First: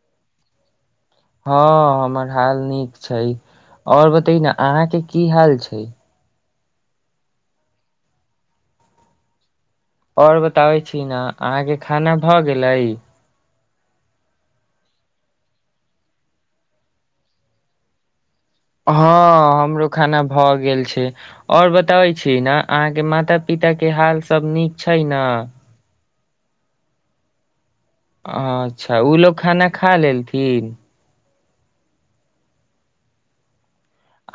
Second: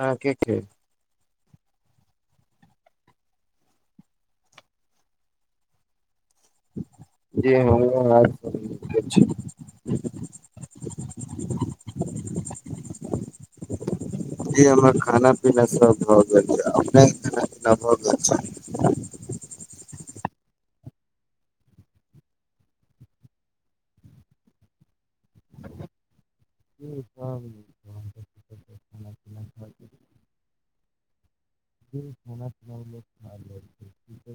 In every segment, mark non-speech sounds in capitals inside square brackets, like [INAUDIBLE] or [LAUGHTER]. हँ के के हँ हमर हाल नीक छै और बतै ने अहाँके की हाल छै जी ह [UNINTELLIGIBLE] और बताबै छी ने अहाँके खाना भऽ गेलै जी हमर खाना पीना सब भ गेलै अपने खाना पीना भ गेल छै जी सब हँ हमरो खाना भऽ गेल छै और बताबै छी ने अहाँके माता पिता के हाल सब नीक छै ने ह्म ह [UNINTELLIGIBLE] अच्छा ओ लोग खाना खा लेलथिन जना सु [INAUDIBLE] [UNINTELLIGIBLE]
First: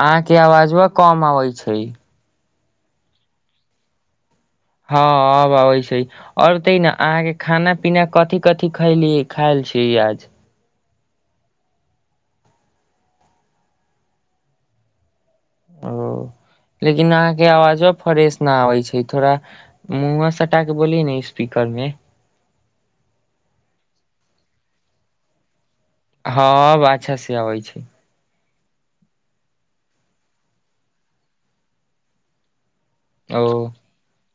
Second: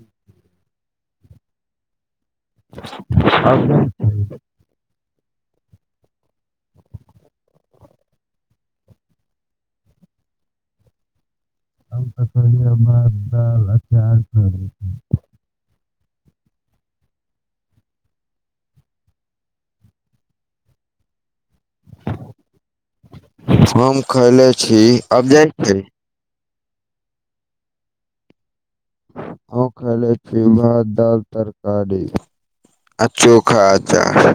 आहाँके अवाज व कम आबै छै आब [UNINTELLIGIBLE] ह अब अबै छैे और बतै ने अहाँ के खाना पीना कथि कथी खली खायल छी राजज [UNINTELLIGIBLE] हम तऽ खैलि ह भात दाल अचार सब [UNINTELLIGIBLE] ओ लेकिन अहाँ के आवाजो फ्रेश न आबै छै थोड़ा मुह सटा के बोलि न स्पीकरमे खैले छी अब जाइ छै हँ बछा से आबै छै आ खाले छी भात दाल तरकारी अ ओ चोखा अचार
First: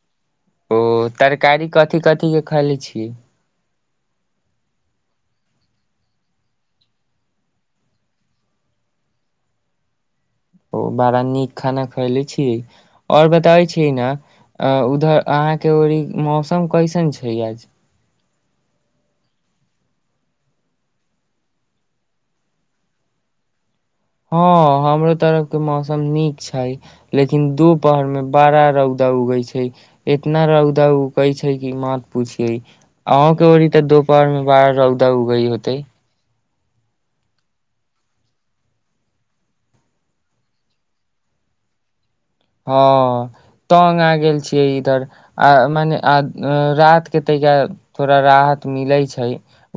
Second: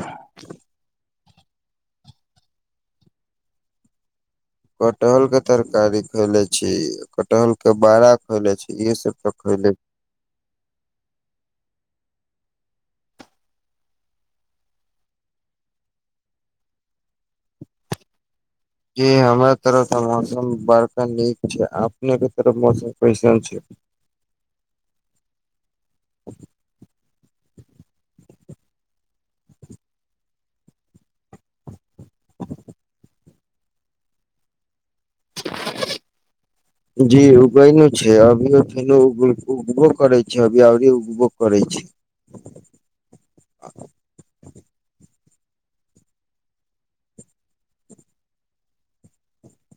ओ तरकारी कथि कथी के खली छी कटहल के तरकारी खयले छी कटहल के बाड़ा खयले छी इसभ त खयले छी ओ बड़ा नीक खाना खयले छीय आओर बताबै छीयै नए अ उधर अहाँके ओ मौसम कइ सन छै आज जी हमरा तरफ मौसम बड़का नीक छै अपने तरफ मौसम कइसन छै हँ हमरो तरफ के मौसम नीक छै लेकिन दूपहर मे बडा रौद उगय छै इतना रौदा उगय छै कि मात पूछिये अहो के ओड़ी त दो पहरमे बार रौदा उगई होतै जी उगैल छै अभियो फे उगबो करै छै अभी आर उगबो करै छै हँ तंग आ गेल छियै इधर आ मने राहत के तहिया थोड़ा राहत मिलै छै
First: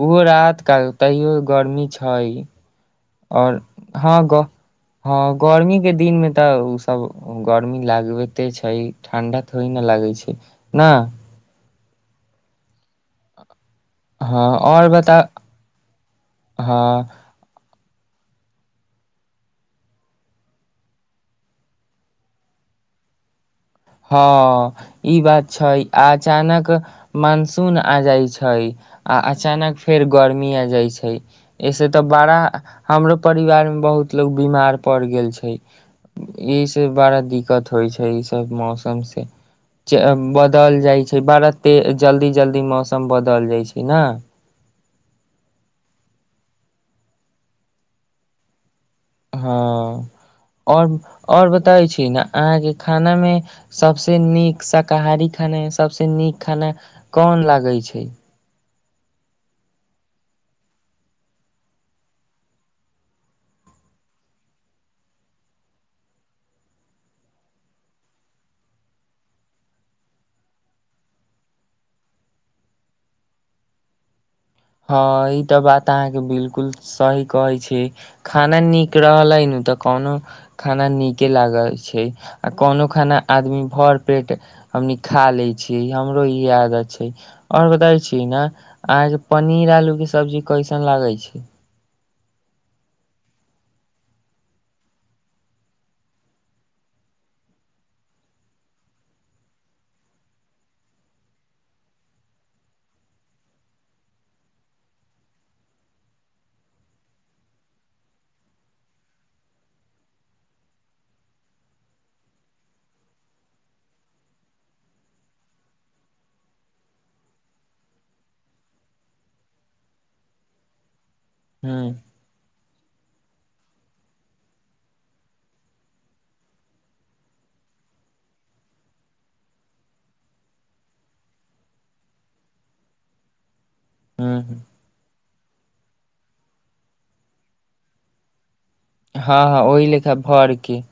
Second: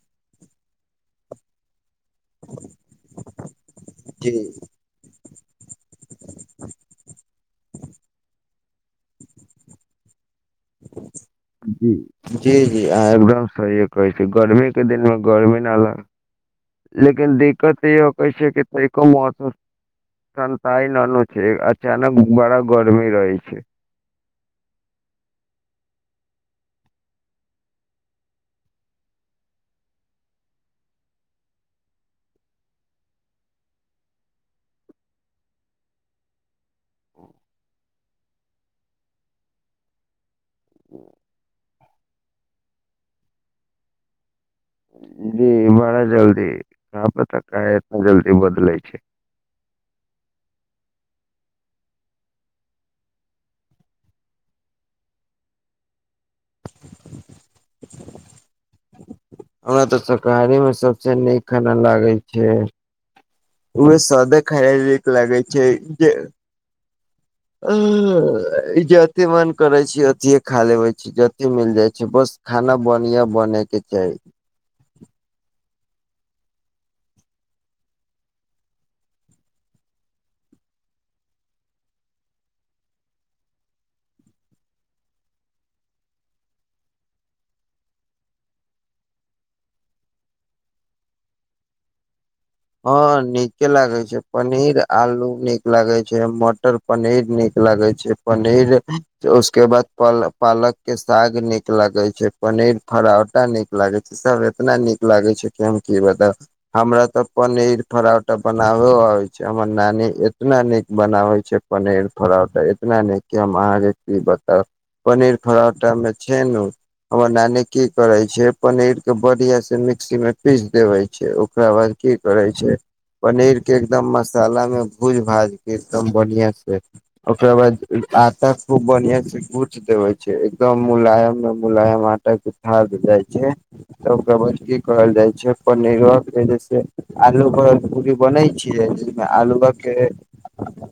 ओहो राहत तत्काल तैयो गर्मी छ आइ और हा जी ग गर्मी के दिन मे तऽ ओ सब गर्मी लागबते छै ठंडा थोड़े ने लागै छै नहि जी जी जी आहाँ एकदम सही कहै छै हँ गर्मी के और दिन मे बता गर्मी नाला हँ लेकिन दिक्कत य पैसे कतेय कमत संताय ननु छै अचानक बड़ा गरमी रहै छै हँ ई बात छै अचानक मानसून आ जाइ छै आ अचानक फेर गर्मी आ जाइ छै एहिसँ तऽ बड़ा हमरो परिवार बहुत लोग बीमार पड़ गेल छै बड़ा दिक्कत होइ छै ई सब मौसम से बदल जाइ छै बरा ते जल्दी जल्दी मौसम बदल जाइ छै ने जी बड़ा जल्दी कह पता काहे इतना जल्दी बदलै छै हँ आओर ओर बताै छी ने अहाँके खाना मे सबसे नीक शाकाहारी खाना सबस नीक खाना कोन लागै छै हमरा तऽ शाकाहारी मे सबसे नीक खाना लागय छै ओ सादे खायल लागय छै जे ई जेते मन करे छै अथिए खा लेबे छी जते मिल जाइ छै बस खाना बनिया बनय के चाही हँ ई तऽ बात अहाँके बिलकुल सही कहै छि खाना नीक रहले न तऽ कोनो खाना नीके लागल छै आ कोनो खाना आदमी भर पेट कनी खा लै छै हमरो इ इ आदत छै और बताबै छि न आहाँके पनीर आलू के सब्जी कइसन लागै छै हँ नीके लागे छै पनीर आलू नीक लागे छै मटर पनीर नीक लागै छै पनीर उसके बाद प पालक के साग नीक लागै छै नए फरौवटा नीक लागै छै सब एतना नीक लागै छै कि हम की बताउ हमरा तऽ पनीर फरावटा बनाबै आ छै हमर नानी एतना नीक बनावय छै पनीर फराव इतना नहि क आहाँके की बताउ पनीर फरौठा में छै नु हमर नानी की करे छै पनीर के बढ़िया से ्सी मे पीस देवे छै ओकरा हूँ बाद रहै छै पनीर के एकदम मसाला मे भूज भाजके एकदम बढ़िया से ओकरा बाद आटा खूब बढ़िया से गूठ देवे छै एकदम मुलायम मे मुलायम आटा के गुथा दे जाइ छै तऽ ओकरा बाद हूँ की करल जाइ छै पनीरो के जस आलू पर पूरी बनय छै हँ हँ आलूआ ओहि के लेखा भर के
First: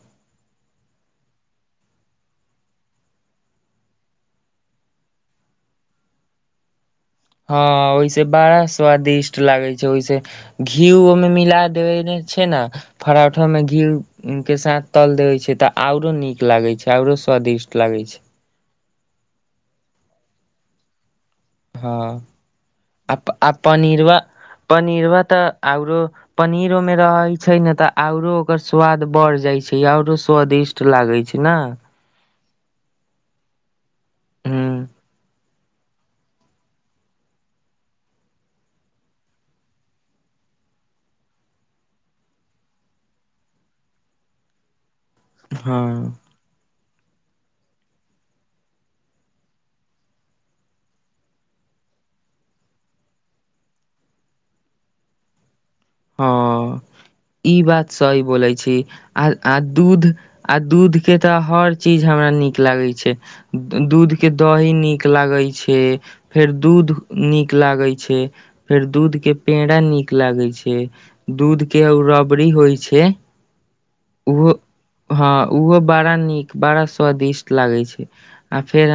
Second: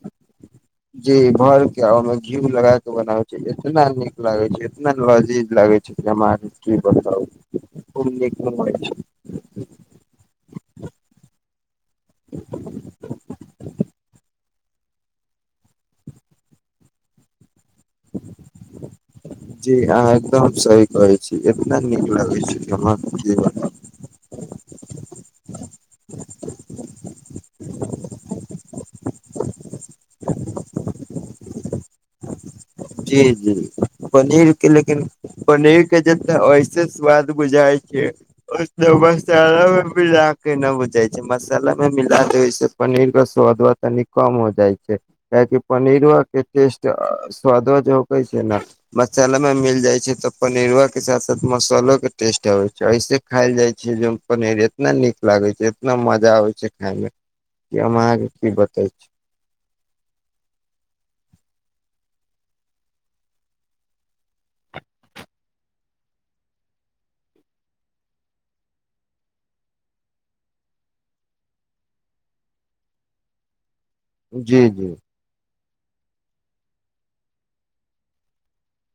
जी भर के ओहिमे घी लगा के बनावे छै इतना निक लागे छै एतना लजीज लागे [UNINTELLIGIBLE] हँ ओहिस खूब नीक बड़ा लागै छै स्वादिष्ट लागै छै ओहिस घी ओहिमे मिला छै ने फरा उठमे घी के साथ तल देवे छै तऽ आऔरो नीक लागे छै आऔरो स्वादिष्ट लागे छै जी आहाँ एकदम सही कहै छी एतना हँ नीक लागै छै की अहाँ के आ प की आ पनीरवा बताऊ पनीरवा ते औरो पनीरो में रहे छै ने तऽ औरो ओकर स्वाद बढ़ जाय छै आओरो स्वादिष्ट लागय छै ने जी जी ह पनीर के लेकिन पनीर के जे ऐसे स्वाद बुझााय छै मसाला मे भी न बुझइ छै मसाला मे मिला दे पनीर के स्वाद तनि कम हो जाइ छै काहेकि हँ पनीर व के टेस्ट स्वादो ज होकै छै ने मसाला में मिल जाय छै तो पनीरवा के साथ साथ मसालो के टेस्ट ऐसे खायल जाय छै ज पनीर इतना नीक लागे छै इतना मजा आबे छै हँ खाय में ई बात सही बोलै छी आ आ दूध आ दूध के तऽ हर चिज हमरा लागै छै दूध के दही नीक लागै छै फेर दूध दूध नीक लागे छै फेर दूध के पेड़ा नीक लागै छै दूध के रबरी होइ छै जी जी ओहो बड़ा नीक बड़ा स्वादिष्ट लागै छै आ फेर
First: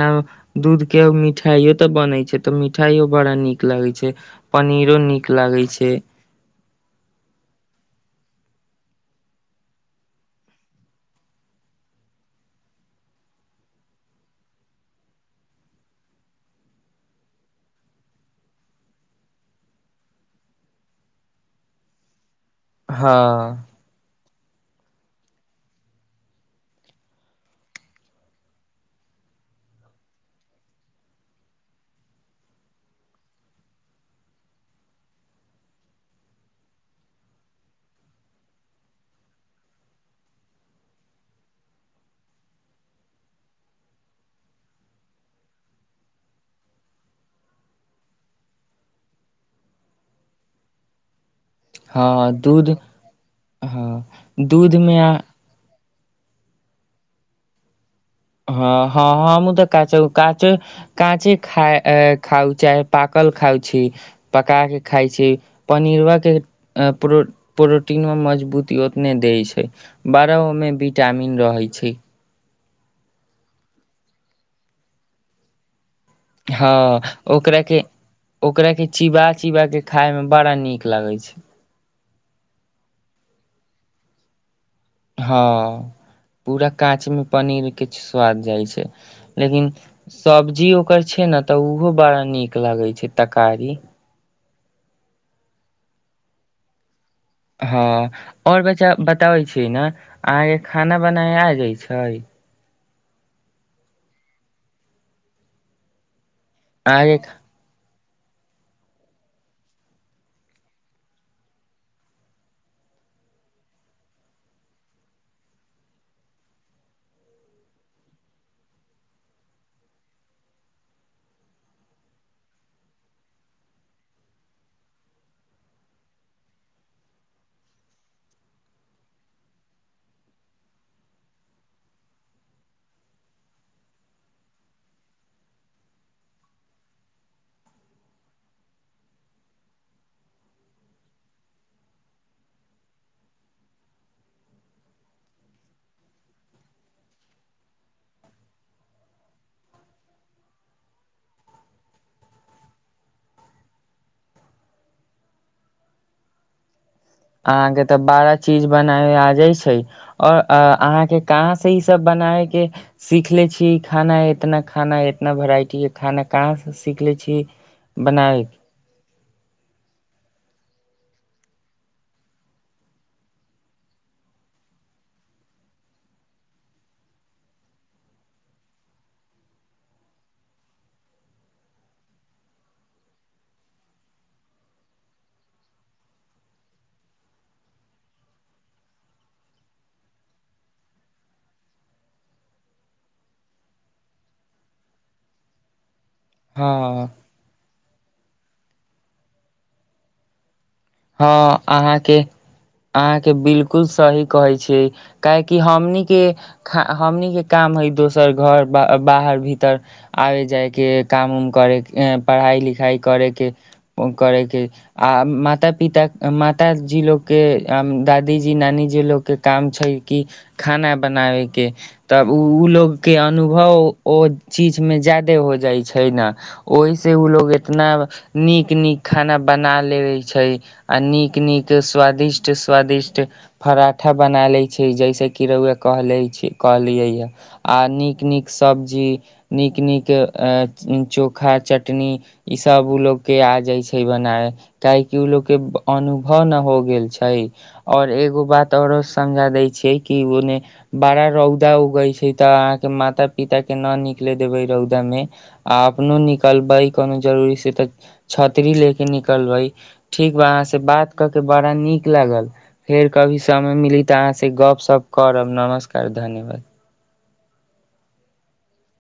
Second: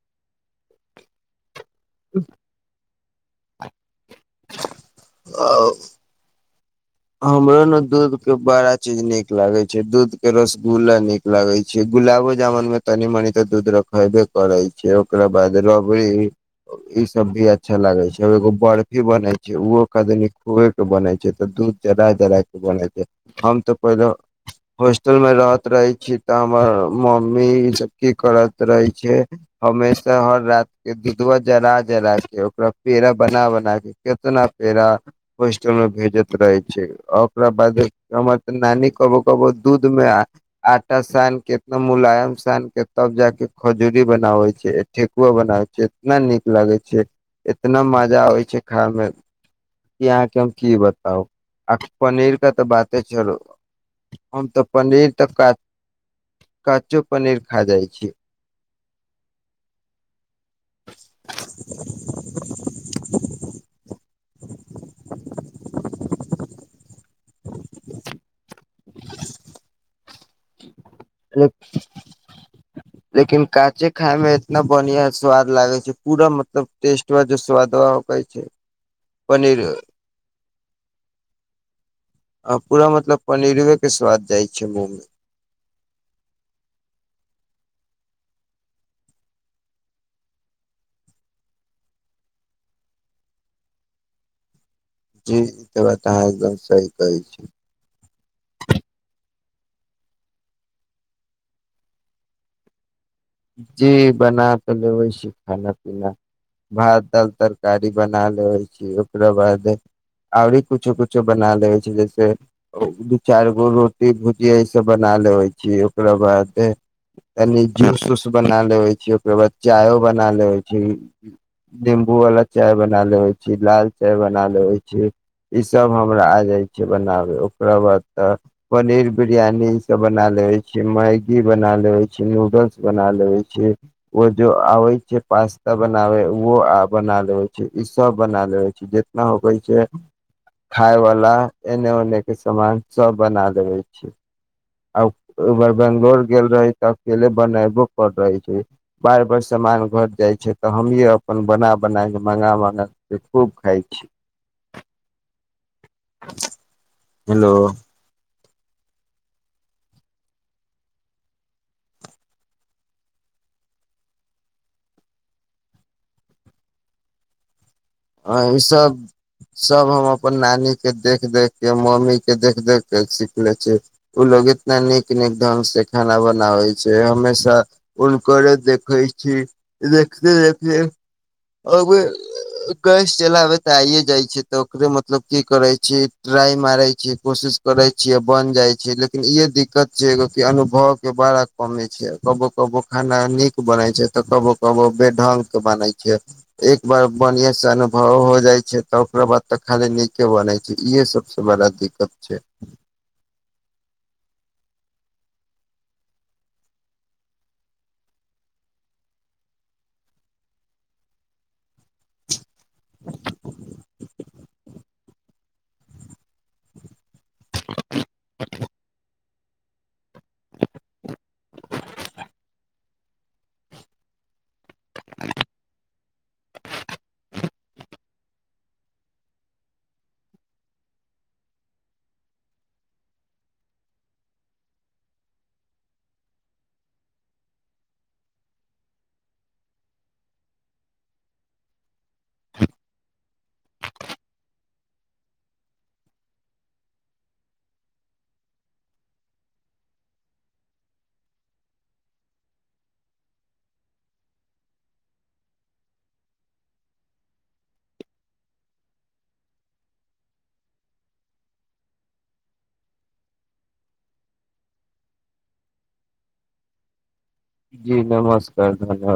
दूध के मिठाइयो तऽ बनै छै तऽ मिठाइयो बड़ा नीक लागै छै पनीरो नीक लागै ओ छै हमरो ने दूध के बड़ा चीज नीक लागै छै दूध के रसगुल्ला नीक लागय छै गुलाबो जामुन मे तनी मनी तऽ दूध रखैबे करै छै ओकरा बाद रबड़ी ई सब भी अच्छा लागै छै एगो बर्फी बनै छै ओहो कदनी खुए के बनै छै तऽ दूध जराजरा के बन छै हँ हम तऽ पहिलो होस्टल मे रहत रहै छी तऽ हमर मम्मी ई सब की करत रहय छै हमेशा हर रात के दूधवा जरा जरा के ओकरा पेड़ा बना बना के कितना पेड़ा पेड़ा होस्टल में भेजत रहय छै ओकरा बाद हमर तनानी कबो कबो दूध मे आटा सान के ना मुलायम सान के तब ज के खजूरी बनावे छै ठेकुआ बनाव छै इतना निक लागै इतना मजा आबै छै खाय मे कि अहाँके हम की बताउ आ हँ पनीर का तऽ दूध बाते चलू हँ हम तऽ दूध मे पनीर हँ तक क कचो पनीर खा जाइ छियै हँ हँ हँ मु तऽ कचौ काचौ काच खा खउ च पाकल खाउ छी पका के खाइ छी पनीरवा के प्रोटीनो मजबूती ओतने दै छै बारहओमे विटामिन रहैत छै लेकिन काँचे खाय में इतना बढ़िया स्वाद लागय छै पूरा मतलब हँ टेस्टवा जे ओकरा के स्वादवा होकै छै ओकरा के चीबा पनीर चिबा के खााय मे बड़ा नीक लग कहाँ आ पूरा मतलब पनीरवेके स्वाद जाइत छै मुँह मे हँ पूरा काँच मे पनीर के स्वाद जाइ छै लेकिन सब्जी ओकर छै ने तऽ ओहो बड़ा नीक लगै छै तकारी जी त बाताँ एकदम सही कहै छी हँ और बच्चा बताबै छी ने अहाँ के खाना बनाय आ जाय छै जी बना तऽ लेबैय छी खाना पीना भात अहाँके दाल तरकारी बना लेए छी ओकरा बाद आओरी कुछो कुछो बना ले छै जैसे दू चारि गो रोटी भुजिया सब बना लेबय छी ओकरा बादे बना लेेबय छियै ओकर बाद चायो बना लेबय छियै निम्बू वाला चाय बना लेबै छी लाल चाय बना लेबय छीयै इ सब हमरा आ जाय छै बनावे ओकरा बाद त पनीर बिरियानी ई सब बना लए छै मैगी बना लेबै छै नूडल्स बना लेेबय छै ओ जो आबै छै पास्ता बनावे व बना लेेबय छै सब बना लेबय छै जितना होबय छै खायवला एने ओनेके सामान सभ बना लेबय छीयै आ बंगलोर गेल रही तऽअकेले बने ुक कर रहे छै बार बर सामान घट जाय छै त हमे अपन बना बना के मंगा म खूब खाय छी हेलो अहाँके तऽ बारा चीज बनाबे आ जाइ छै ओर अहाँके कहाँ से ई सब बनाबय के सीख ले से छी खाना है इतना खाना इतना वेराइटी है खाना कहाँ से सीख लए छी अ बनाबे ई सब सब हम अपन नानी के देख देख के मम्मी के देख देख के सीखले छै उ लोग इतना नीक निक ढंग से खाना बनाबै छै हमेशा हुनकरे देखै छी देखते देखते आब कस चलाबे ते आइे जाय छी ते ओकरे मतलब की करे छी ट्राई मारय छी कोशिश करै बन जाइ छै लेकिन ई दिक्कत छै अनुभव के बड़ा कमि छै कबो कबो खाना नीक बनाय छै तऽ कबो कबो बे ढंग के बनै हँ एक बार बढ़िया से अनुभव हो जाय छै तऽ ओकरा बाद त खाली नीके बनै छै इहे सबसे हँ बड़ा दिक्कत अहाँके छै अहाँके बिलकुल सही कहय छै काहेकी हमहि के काम क््है दोसर घर र भीतर आबे जाय के काम उम करे पढ़ाई लिखाई करे के आ माता पिता मातााजी लोकके दादीजी नानीजी लोकके काम छै कि खाना बनाबेके तब ओ लोगके अनुभव ओ चीजमे जादे हो जाइ छै छै न ओहिसँ ओ लोग इतना नीक नीक खाना बना लेबे छै आ नीक नीक स्वादिष्ट स्वादिष्ट पराठा बना लै छै जैसे कि रो आ नीक नीक सब्जी नीक न चोखा चटनी ई सब उ लोग के आ जाइ छै बनाय काहेकि उ लोग अनुभव नहि हो गेल छै और एगो बात ओरो समझा दै छिय कि ओ बड़ा रौदा उगै छै तऽ अहाँके माता पिता के न निकले देबे रौदा मे आ अपनो निकलबै कोनो जरूरी से तऽ छतरी लेके निकलबै ठीक बा अहाँ से बात कर के बड़ा नीक लागल फेर कभी समय मिली ते आहाँ से गप सप करब नमस्कार धन्यवाद जी नमस्कार धन्यवाद